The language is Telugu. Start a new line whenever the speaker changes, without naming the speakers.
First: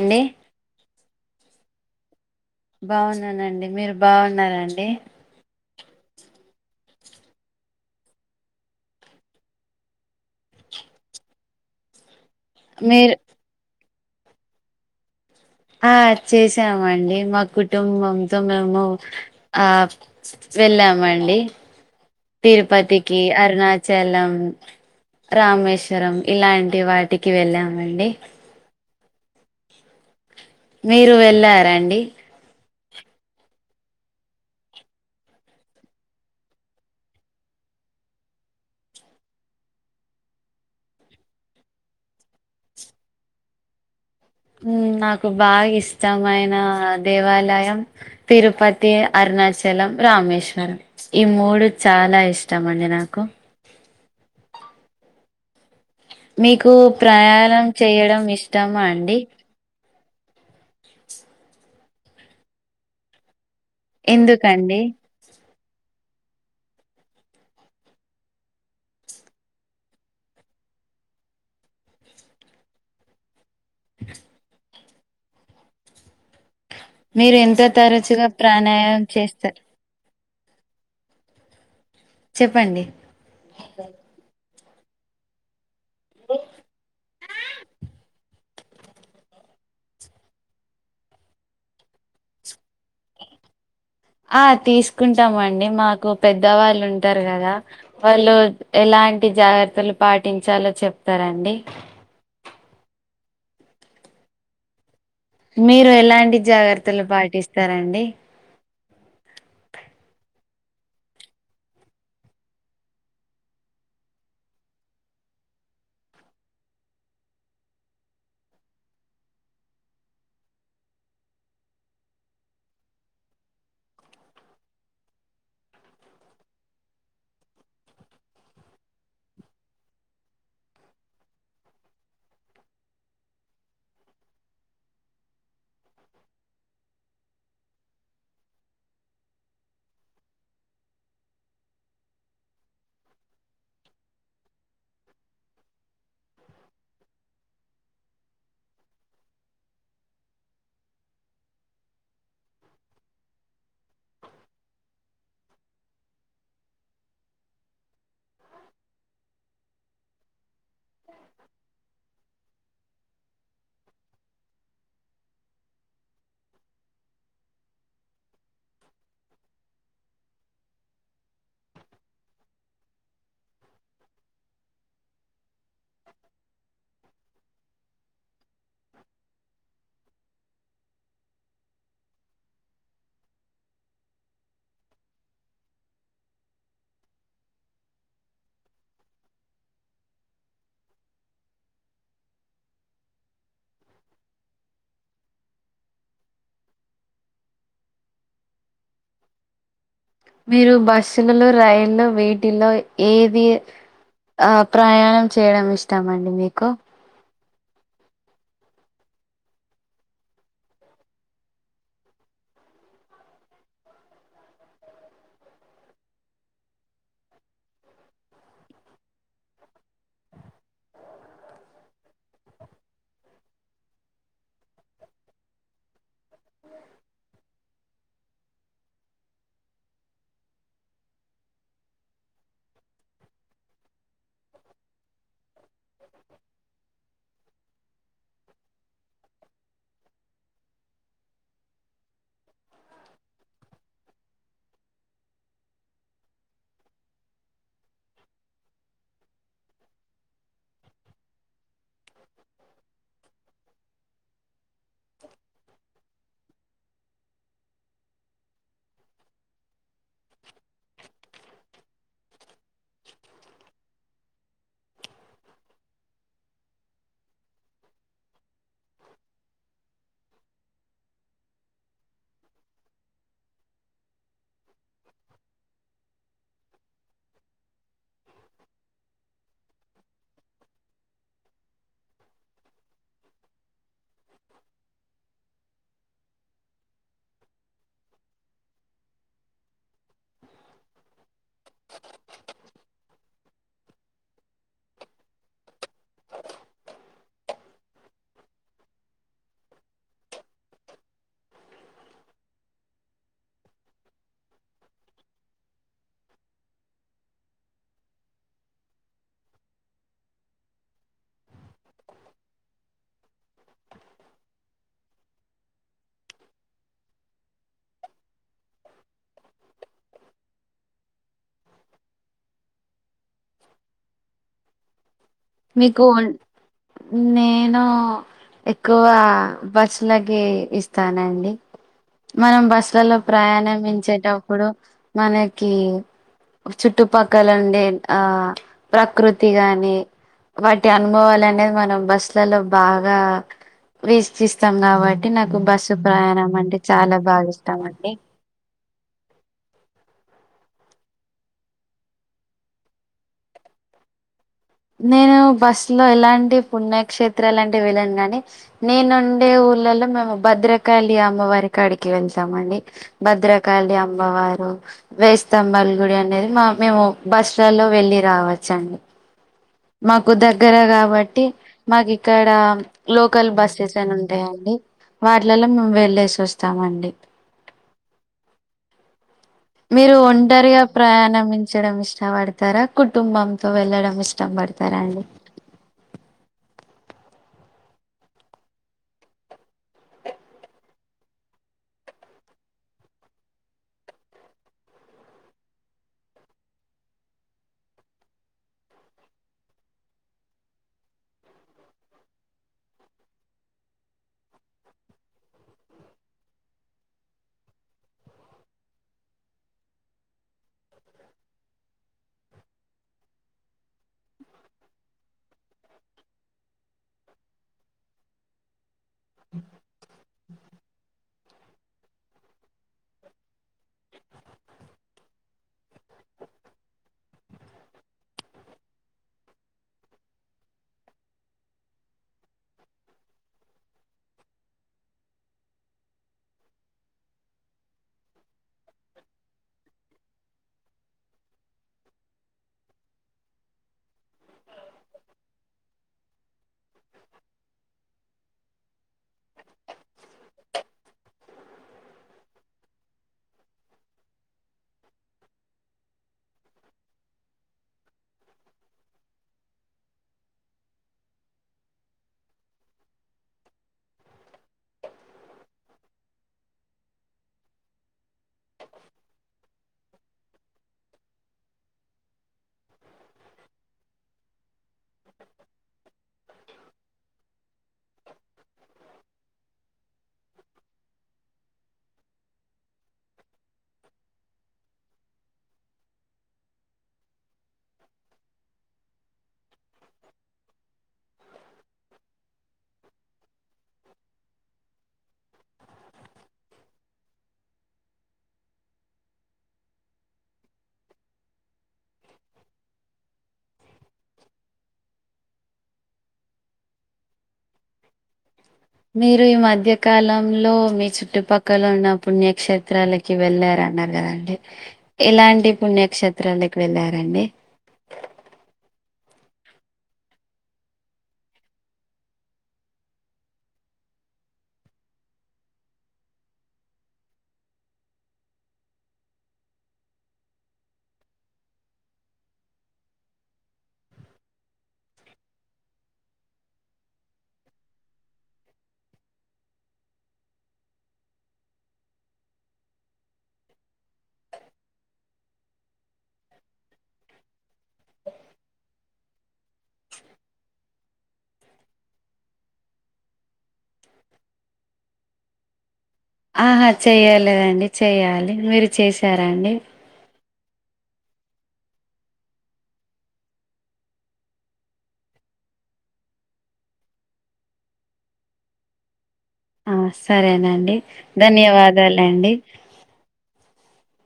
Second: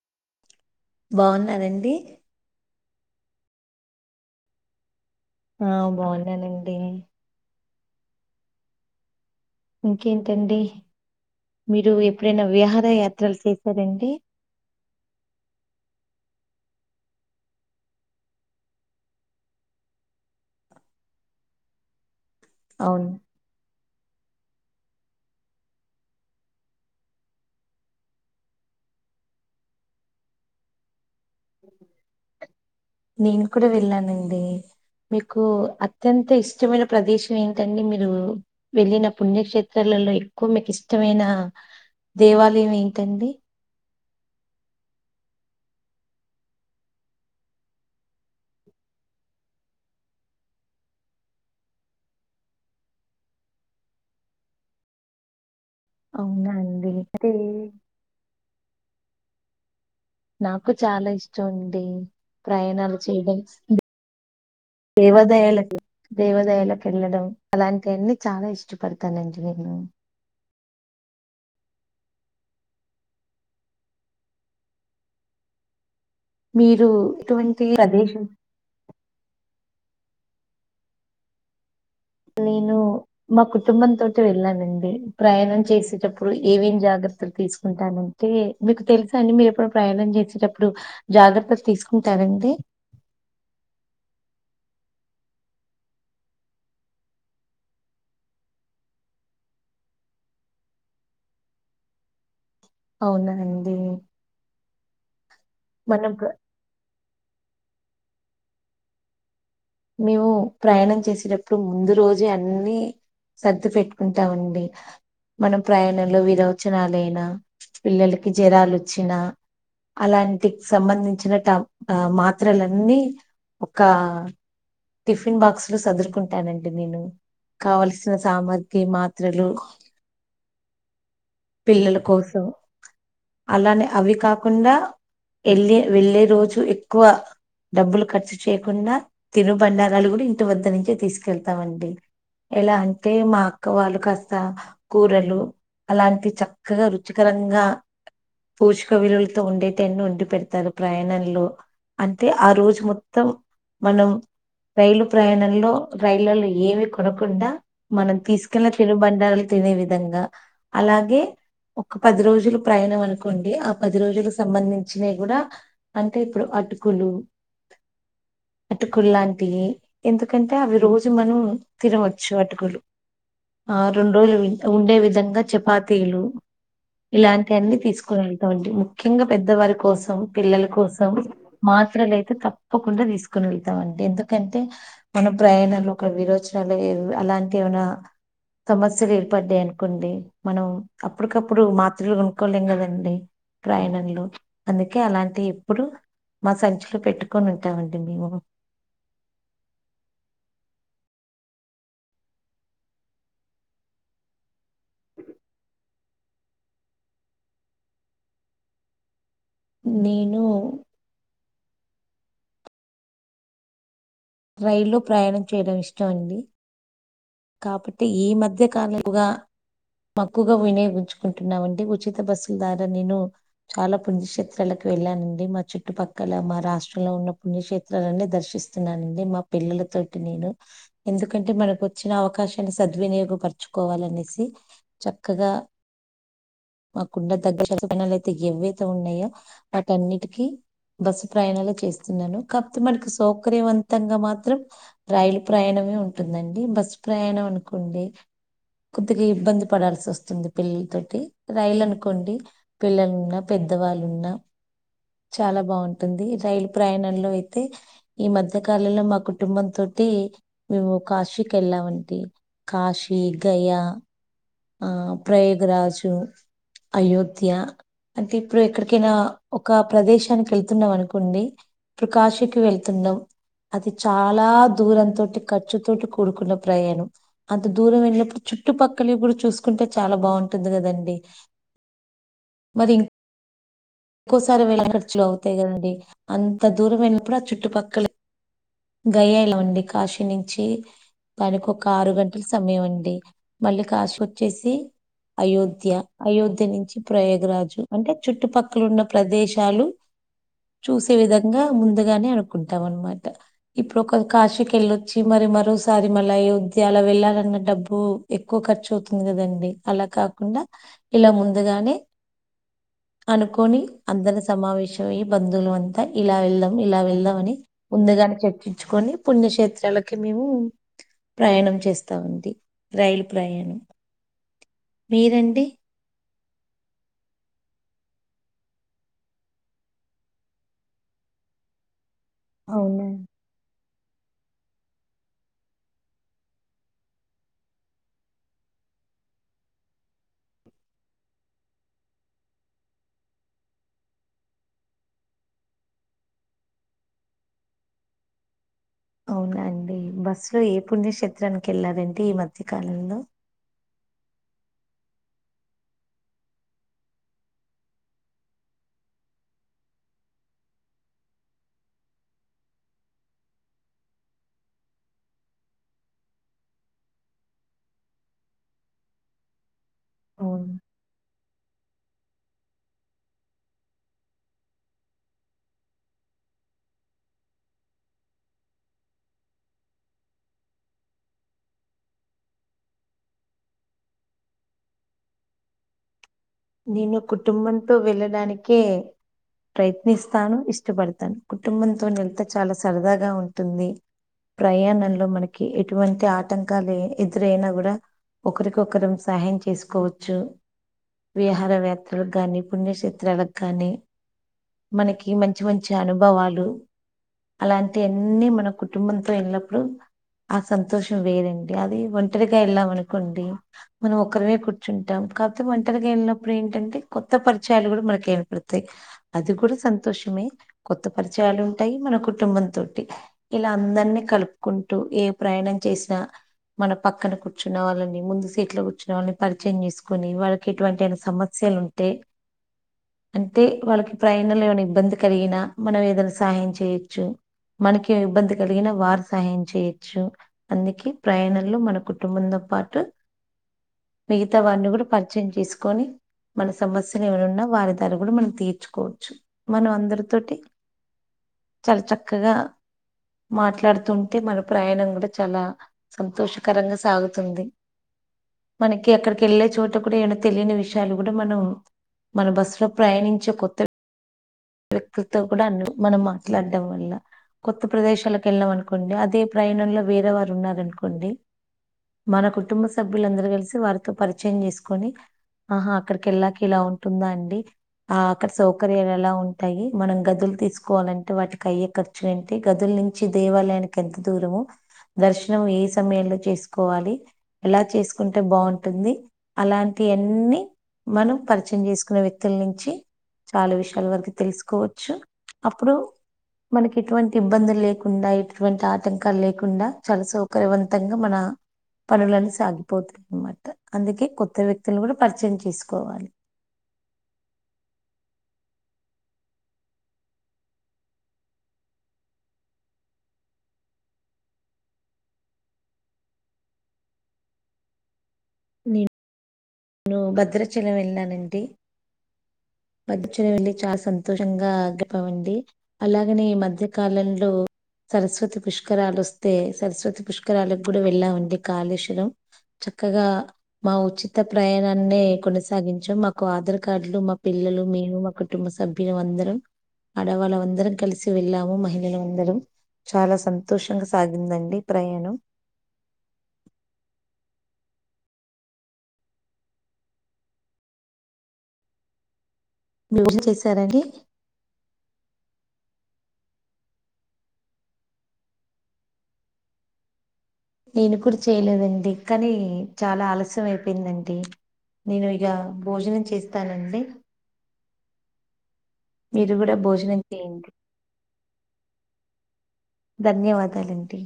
అండి
బాగున్నారండి
బాగున్నానండి మీరు బాగున్నారండి
ఆ బాగున్నానండి ఇంకేంటండి మీరు ఎప్పుడైనా విహార
మీరు
యాత్రలు చేశారండి ఏ
ఆ చేసామండి మా కుటుంబంతో మేము ఆ వెళ్ళామండి
అవును
తిరుపతికి అరుణాచ చలం రామేశ్వరం ఇలాంటి వాటికి వెళ్ళామండి మీరు వెళ్ళారండి
నేను కూడా వెళ్ళానండి మీకు అత్యంత ఇష్టమైన ప్రదేశం ఏంటండి మీరు వెళ్ళిన పుణ్యక్షేత్రంలో లో ఎక్కువ మీకు ఇష్టమైన దేవాలయం ఏంటండి
నాకు బాగా ఇష్టమైన దేవాలయం తిరుపతి అర్ అరుణాచలం రామేశ్వరం ఈ మూడు చాలా ఇష్టం అండి నాకు
అవునా
మీకు
అండి అంటే
ప్రయాణం చేయడం ఇష్టమా అండి
నాకు చాలా ఇష్టం అండి ప్రయాణాలు చేయడం
ఎందుకండీ
దేవాదాయాలకి వెళ్ళడం అలాంటి అన్ని చాలా ఇష్టపడతానండి నేను మీరు
మీరు
ఇటువంటి
ఎంతో
ప్రదేశం
తరచుగా ప్రాణాయామ చేస్తారు
నేను
చెప్పండి
మా కుటుంబం తోటి వెళ్ళానండి ప్రయాణం చేసి ఇేటప్పుడు ఏమేం జాగ్రత్తలు తీసుకుంటానంటే మీకు తెలుసా అండి మీరు ఎప్పుడు ప్రయాణం చేసేటప్పుడు జాగ్రత్తలు తీసుకుంటారండి
ఆ తీసుకుంటామండి మాకు పెద్దవాళ్ళు ఉంటారు కదా వాళ్ళు ఎలాంటి జాగ్రత్తలు పాటించాలో చెప్తారా అండి
అవునాండి
మీరు ఎలాంటి జాగ్రత్తలు పాటిస్తారండి
మేము ప్రయాణం చేసేటప్పుడు ముందు రోజే అన్ని సర్దు పెట్టుకుంటామండి మనం ప్రయాణంలో విరోచనలుయినా పిల్లలకి జరాలుొచ్చినా అలాంటి సంబంధించిన ట ఆ మాత్రలన్నీ ఒక టిఫిన్ బాక్సు లో సదురుకుంటానండి నేను కావలసిన సామగ్రి మాత్రలు పిల్లల కోసం అలానే అవి కాకుండా ఎళ్లే వెళ్ళే రోజు ఎక్కువ డబ్బులు ఖర్చు చేయకుండా తినుబండారాలు కూడా ఇంటి వద్ద నుంచే తీసుకెళ్తామండి ఎలా అంటే మా అక్క వాళ్ళు కాస్త కూరలు అలాంటి చక్కగా రుచికరంగా పూషిక విలువలతో ఉండేటన్ని వండి పెడతారు ప్రయాణంలో అంతె ఆ రోజు మొత్తం మనం రైలు ప్రయాణంలో రైళ్లలో ఏమి కొనకుండా మనం తీసుకెళ్న తిరుబండా ల్ తినే విదంగా అలాగే ఒకపది రోజ్ రోజులు ప్రయాణం అనుకోండి ఆ పది రోజులకు సంబంధించినయ్ కూడా అంటే ఇప్పుడు అటుకులు అట్ కుల్ లాంటియి ఎందుకంటే అవి రోజు మనం తినవచ్చు అటుకులు ఆ రెండు రోజులు ఉండే విధంగా చపాతీలు ఇలాంటి యన్ని తీసుకుని వెళ్తామండి ముఖ్యంగా పెద్దవారి కోసం పిల్లల కోసం మాత్రలైతే తప్పకుండా తీసుకొనిళ్ తమం ఎందుకంటే మన ప్రయాణాలు ఒక విరోచనాలు అలాంటి ఏమైనా సమస్యలు ఏర్పడ్డాయి అనుకోండి మనం అప్పటికప్పుడు మాత్రలుకొనుక్కోలేం కదండి. ప్రయాణంలో అందుకే అలాంటి ఎప్పుడు మా సంచిలో పెట్టుకొని ఉంటామండి మేము
మీరు బస్సుల్లు రైళ్లు వీటిలో ఏది ఆ ప్రయాణం చేయడం ఇష్టమండి మీకు
నేను రైల్లో ప్రయాణం చేయడం ఇష్టం అండి కాబట్టి ఈ మధ్య కాలపు గా తక్కువగా వినియోగించుకుంటున్నామండి ఉచిత బస్సుల్ ద్వారా నేను చాలా పుణ్యక్షేత్రాలక్ వెళ్ళానండి మా చుట్టుపక్కల మా రాష్ట్రంలో ఉన్న పుణ్యక్షేత్ త్రాలన్నీ దర్శిస్తున్నానండి మా పిల్లలతోటి నేను ఎందుకంటే మనకు ఇచ్చిన అవకాశాన్ని సద్వినియోగపర్చుకోవాలనేసి చక్కగా మా కుండ దగ్గర్ [unintelligible] అయితే ఎవ్వయితే ఉన్నాయో వాటన్నిటికీ బస్సు ప్రయాణాలు చేస్తున్నాను కాకపోతే మనకి సౌకర్యవంతంగా మాత్రం రైలు ప్రయాణం ఉంటుందండి బస్ ప్రయాణం అనుకోండి కుద్దిరీ ఇబ్బంది పడాల్సస్తుంది పిల్లలతోటి రైలు అనుకోండి పిల్లలున్న పెద్దవాళ్ లున్న చాలా బాగుంటుంది రైలు ప్రయాణంలో అయితే ఈ మధ్య కాలంలో మా కుటుంబంతో అయితే మేము కాశీకి వెళ్ళామంటీ కాశీ గయా ఆ ప్రయోగ్ రాజు అయోధ్య అంటే ఇప్పుడు ఎక్కడికైనా ఒక ప్రదేశానికి వెళ్తున్నాం అనుకోండి ఇప్పుడు కాశీకి వెళ్తున్ న్నవ్ అది చాలా దూరంతోటి ఖర్చుతోటి కూడుకున్న ప్రయాణం అంత దూరం వెళ్ళినప్పుడుచ్ చుట్టుపక్కల ఇప్పుడు చూసుకుంటే చాలా బాగుంటుంది కదండి మరి ఇం ఇంకోసారి వేల ఖర్చులు అవుతాయి కదండి అంత దూరం ఎల్లినప్పుడు ఆ చుట్టుపక్కల గయలోండి కాశీ నించి పరికి ఒక ఆరు గంటల్ సమయం అండి మళ్ళీ కాశికచ్చేసి అయోధ్య అయోధ్య నుంచి ప్రయోగరాజు అంటే చుట్టుపక్కల ఉన్న ప్రదేశాలు. చూసే విధంగా ముందుగానే అనుకుంటాం అనమాట. ఇప్పుడు ఒక కాశీకి వెళ్ళొచ్చి మరి మరోసారి మళ్ళ అయోధ్య అలా వెళ్లాలన్న డబ్బు ఎక్కువ. ఖర్చు అవుతుంది కదండి. అలా కాకుండా ఇలా ముందుగానే. అనుకొని అందరి సమావేశం అయ్యి బంధువుల అంతా ఇలా వెళ్దాం ఇలా వెళ్దాం అని ముందుగానే చెప్. చుపించుకొని పుణ్యక్షేత్రాలకి మేము. ప్రయాణం చేస్తా ఉంది రైలు ప్రయాణం. మీరండి?
మీకు నేను. ఎక్కువ బస్సులకి ఇస్తానండి. మనం
అవునా
బస్సులలో ప్రయాణించేటప్పుడు మనకి. చుట్టుపక్కలుండే ఆహ్ ప్రకృతి గాని. వాంటి అనుభవాలు అనేది మనం బస్సులల్లో బాగా. వీక్షిస్తాం కాబట్టి నాకు బస్సు ప్రయాణం అంటే చాలా బాగా ఇష్టాం అండి.
ఒకే అండి బస్సు లో ఏ పుణ్యక్షేత్రానికి వెళ్లారండి ఈ మధ్య కాలంలో.
నేను బస్ లో ఎలాంటి పుణ్యక్షేత్ర లాంటివి వెళ్ళాను గాని నేనుండే ఊర్లల్లో మేము భద్రకాళి అమ్మవారికాడికి వెళ్తామ్ అండి భద్రకాళి అమ్మవారు. వేయిస్తంభాల గుడి అనేది మా మేము బస్సులల్లో వెళ్ళి రావచ్చండి. మాకు
అవును
దగ్గర కాబట్టి. మాకు ఇక్కడ లోకల్ బస్సెస్ అనీ ఉంటాయి అండి. వాటిలలో మేము వెళ్లేేసి వస్తామండి. మీరు ఒంటరిగా ప్రయాణించడం ఇష్టపడతారా కుటుంబంతో వెళ్ళడం ఇష్టం పడ. పడతారా అండి.
నేను కుటుంబంతో వెళ్ళడానికే. ప్రయత్నిస్తాను ఇష్టపడతాను కుటుంబంతో వెళితే చాలా సరదాగా ఉంటుంది. ప్రయాణంలో మనకి ఎటువంటి ఆటంకాలు ఎదురైనా కూడా. ఒకరికొకరం సహాయం చేసుకోవచ్చు. విహార యాత్రలకు గానీ పుణ్యక్షేత్రాలకు కానీ. మనకి మంచి మంచి అనుభవాలు. అలాంటి అన్ని మన కుటుంబంతో వెళ్ళినప్పుడు. ఆ సంతోషం వేరండి అది ఒంటరిగా వెళ్ళాం అనుకోండి మనం ఒకరమే కూర్చుంటాం. కాకపోతే ఒంటరిగ వెళ్ళినప్పుడు ఏంటంటే కొత్త పరిచయాలు కూడా మనకి ఏర్పడతాయి. అది కూడా సంతోషమే కొత్త పరి. లు ఉంటాయి మన కుటుంబం తోటి ఇలా అందరినీ కలుపుకుంటూ ఏ ప్రయాణం చేసినా. మన పక్కన కూర్చున్న వాళ్ళని ముందు సీట్లో కూర్చున్న వాళ్ళని పరిచయం చేసుకొని వాళ్ళ. ఎటువంటైన సమస్యలు ఉంటే. అంటే వాళ్ళకి ప్రయాణంలో ఏమైనా ఇబ్బంది కలిగినా మనం ఏదైనా సహాయం చేయొచ్చు. మనకి ఇబ్బంది కలిగినా వారు సహాయం చేయచ్చు అందుకే ప్రయాణంలో మన కుటుంబంతో. పాటు మిగతా వారిని కూడా పరిచయం చేసుకొని. మన సమస్యలు ఏమైనా ఉన్నా వారి ద్వార కూడా మనం తీర్చుకోవచ్చు మనం అందరితోటి. చాలా చక్కగా. మాట్లాడుతుంటే మన ప్రయాణం కూడా చాలా సంతోషకరంగా సాగుతుంది. మనకి అక్కడికి వెళ్ళే చోటు. తోకూడే ఏమైన తెలియని విషయాలు కూడా మనం మన బస్సు లో ప్రయాణించే కొత్త. వ్యక్తులతో కూడా అన్న మనం మాట్లాడడం వల్ల. కొత్త ప్రదేశాలకు వెళ్ళాం అనుకోండి అదే ప్రయాణంలో వేరే వారు ఉన్నారనుకోండి మన కుటుంబ సభ్యులందరూ కలిసి వారితో పరిచయం చేసుకొని ఆహా అక్కడికి ఎళ్లాకి ఇలా ఉంటుందా అండి ఆ అక్కడ సౌకర్యాలు ఎలా ఉన్ ఉంటాయి మనం గదులు తీసుకోవాలంటే వాటికి అయ్యే ఖర్చులు ఏంటే గదుల నుంచి దేవాలయానికి ఎంత దూరము దర్శనం ఏ సమయంలో చేసుకోవాలి ఎలా చేసుకుంటే బాగుంటుంది అలాంటి అన్ని మనం పరిచయం చేసుకున్న వ్యక్తుల నుంచి చాలా విషయాల వరకు తెలుసుకోవచ్చు అప్పుడు మనకి ఎటువంటి ఇబ్బందులు లేకుండా ఎటువంటి ఆటంకాలు లేకుండా చాలా సౌకర్యవంతంగా మన పనులన్నీ సాగిపోతాయిన్నమాట అందుకే కొత్త వ్యక్తులను కూడ పరిచయం చేసుకోవాలి
మీరు ఈ మధ్య కాలంలో మీ చుట్టుపక్కల ఉన్న పుణ్యక్షేత్రాలకి వెళ్ళ న్నారు కదండి ఎలాంటి పుణ్యక్షేత్రాలకు వెళ్ళారండి
నేను నువు భద్రాచలం వెళ్నానండి మధ్యన వెళ్లి చాలా సంతోషంగా అగ్గిపోవండి అలాగనే ఈ మధ్య కాలంలో సరస్వతి పుష్కరాలు వస్తే సరస్వతి పుష్కరాలకు కూడా వెళ్ళామండి కాళేశ్వరం చక్కగా మా ఉచిత ప్రయాణాన్ని కొనసాగించాం మాకు ఆధార్ కార్డులు మా పిల్లలు మేము మా కుటుంబ సభ్యులు అందరు ఆడవాళ్ళ అందరం కలిసి వెళ్ళాము మహిళలు అందరు చాలా సంతోషంగా సాగిందండి ప్రయాణం మీజ చేసారండి
ఆహా చెయ్యలదండి చెయ్యాలి మీరు చేసారా అండి
నేనుకుడు చేయలేదండి కానీ చాలా ఆలస్యం అయిపోయిందండి. నేను ఇగ భోజనం చేస్తానండి మీరు కూడా
ఆ
భోజనం చేయండి
సరేనండి ధన్యవాదాలు అండి
ధన్యవాదాలండి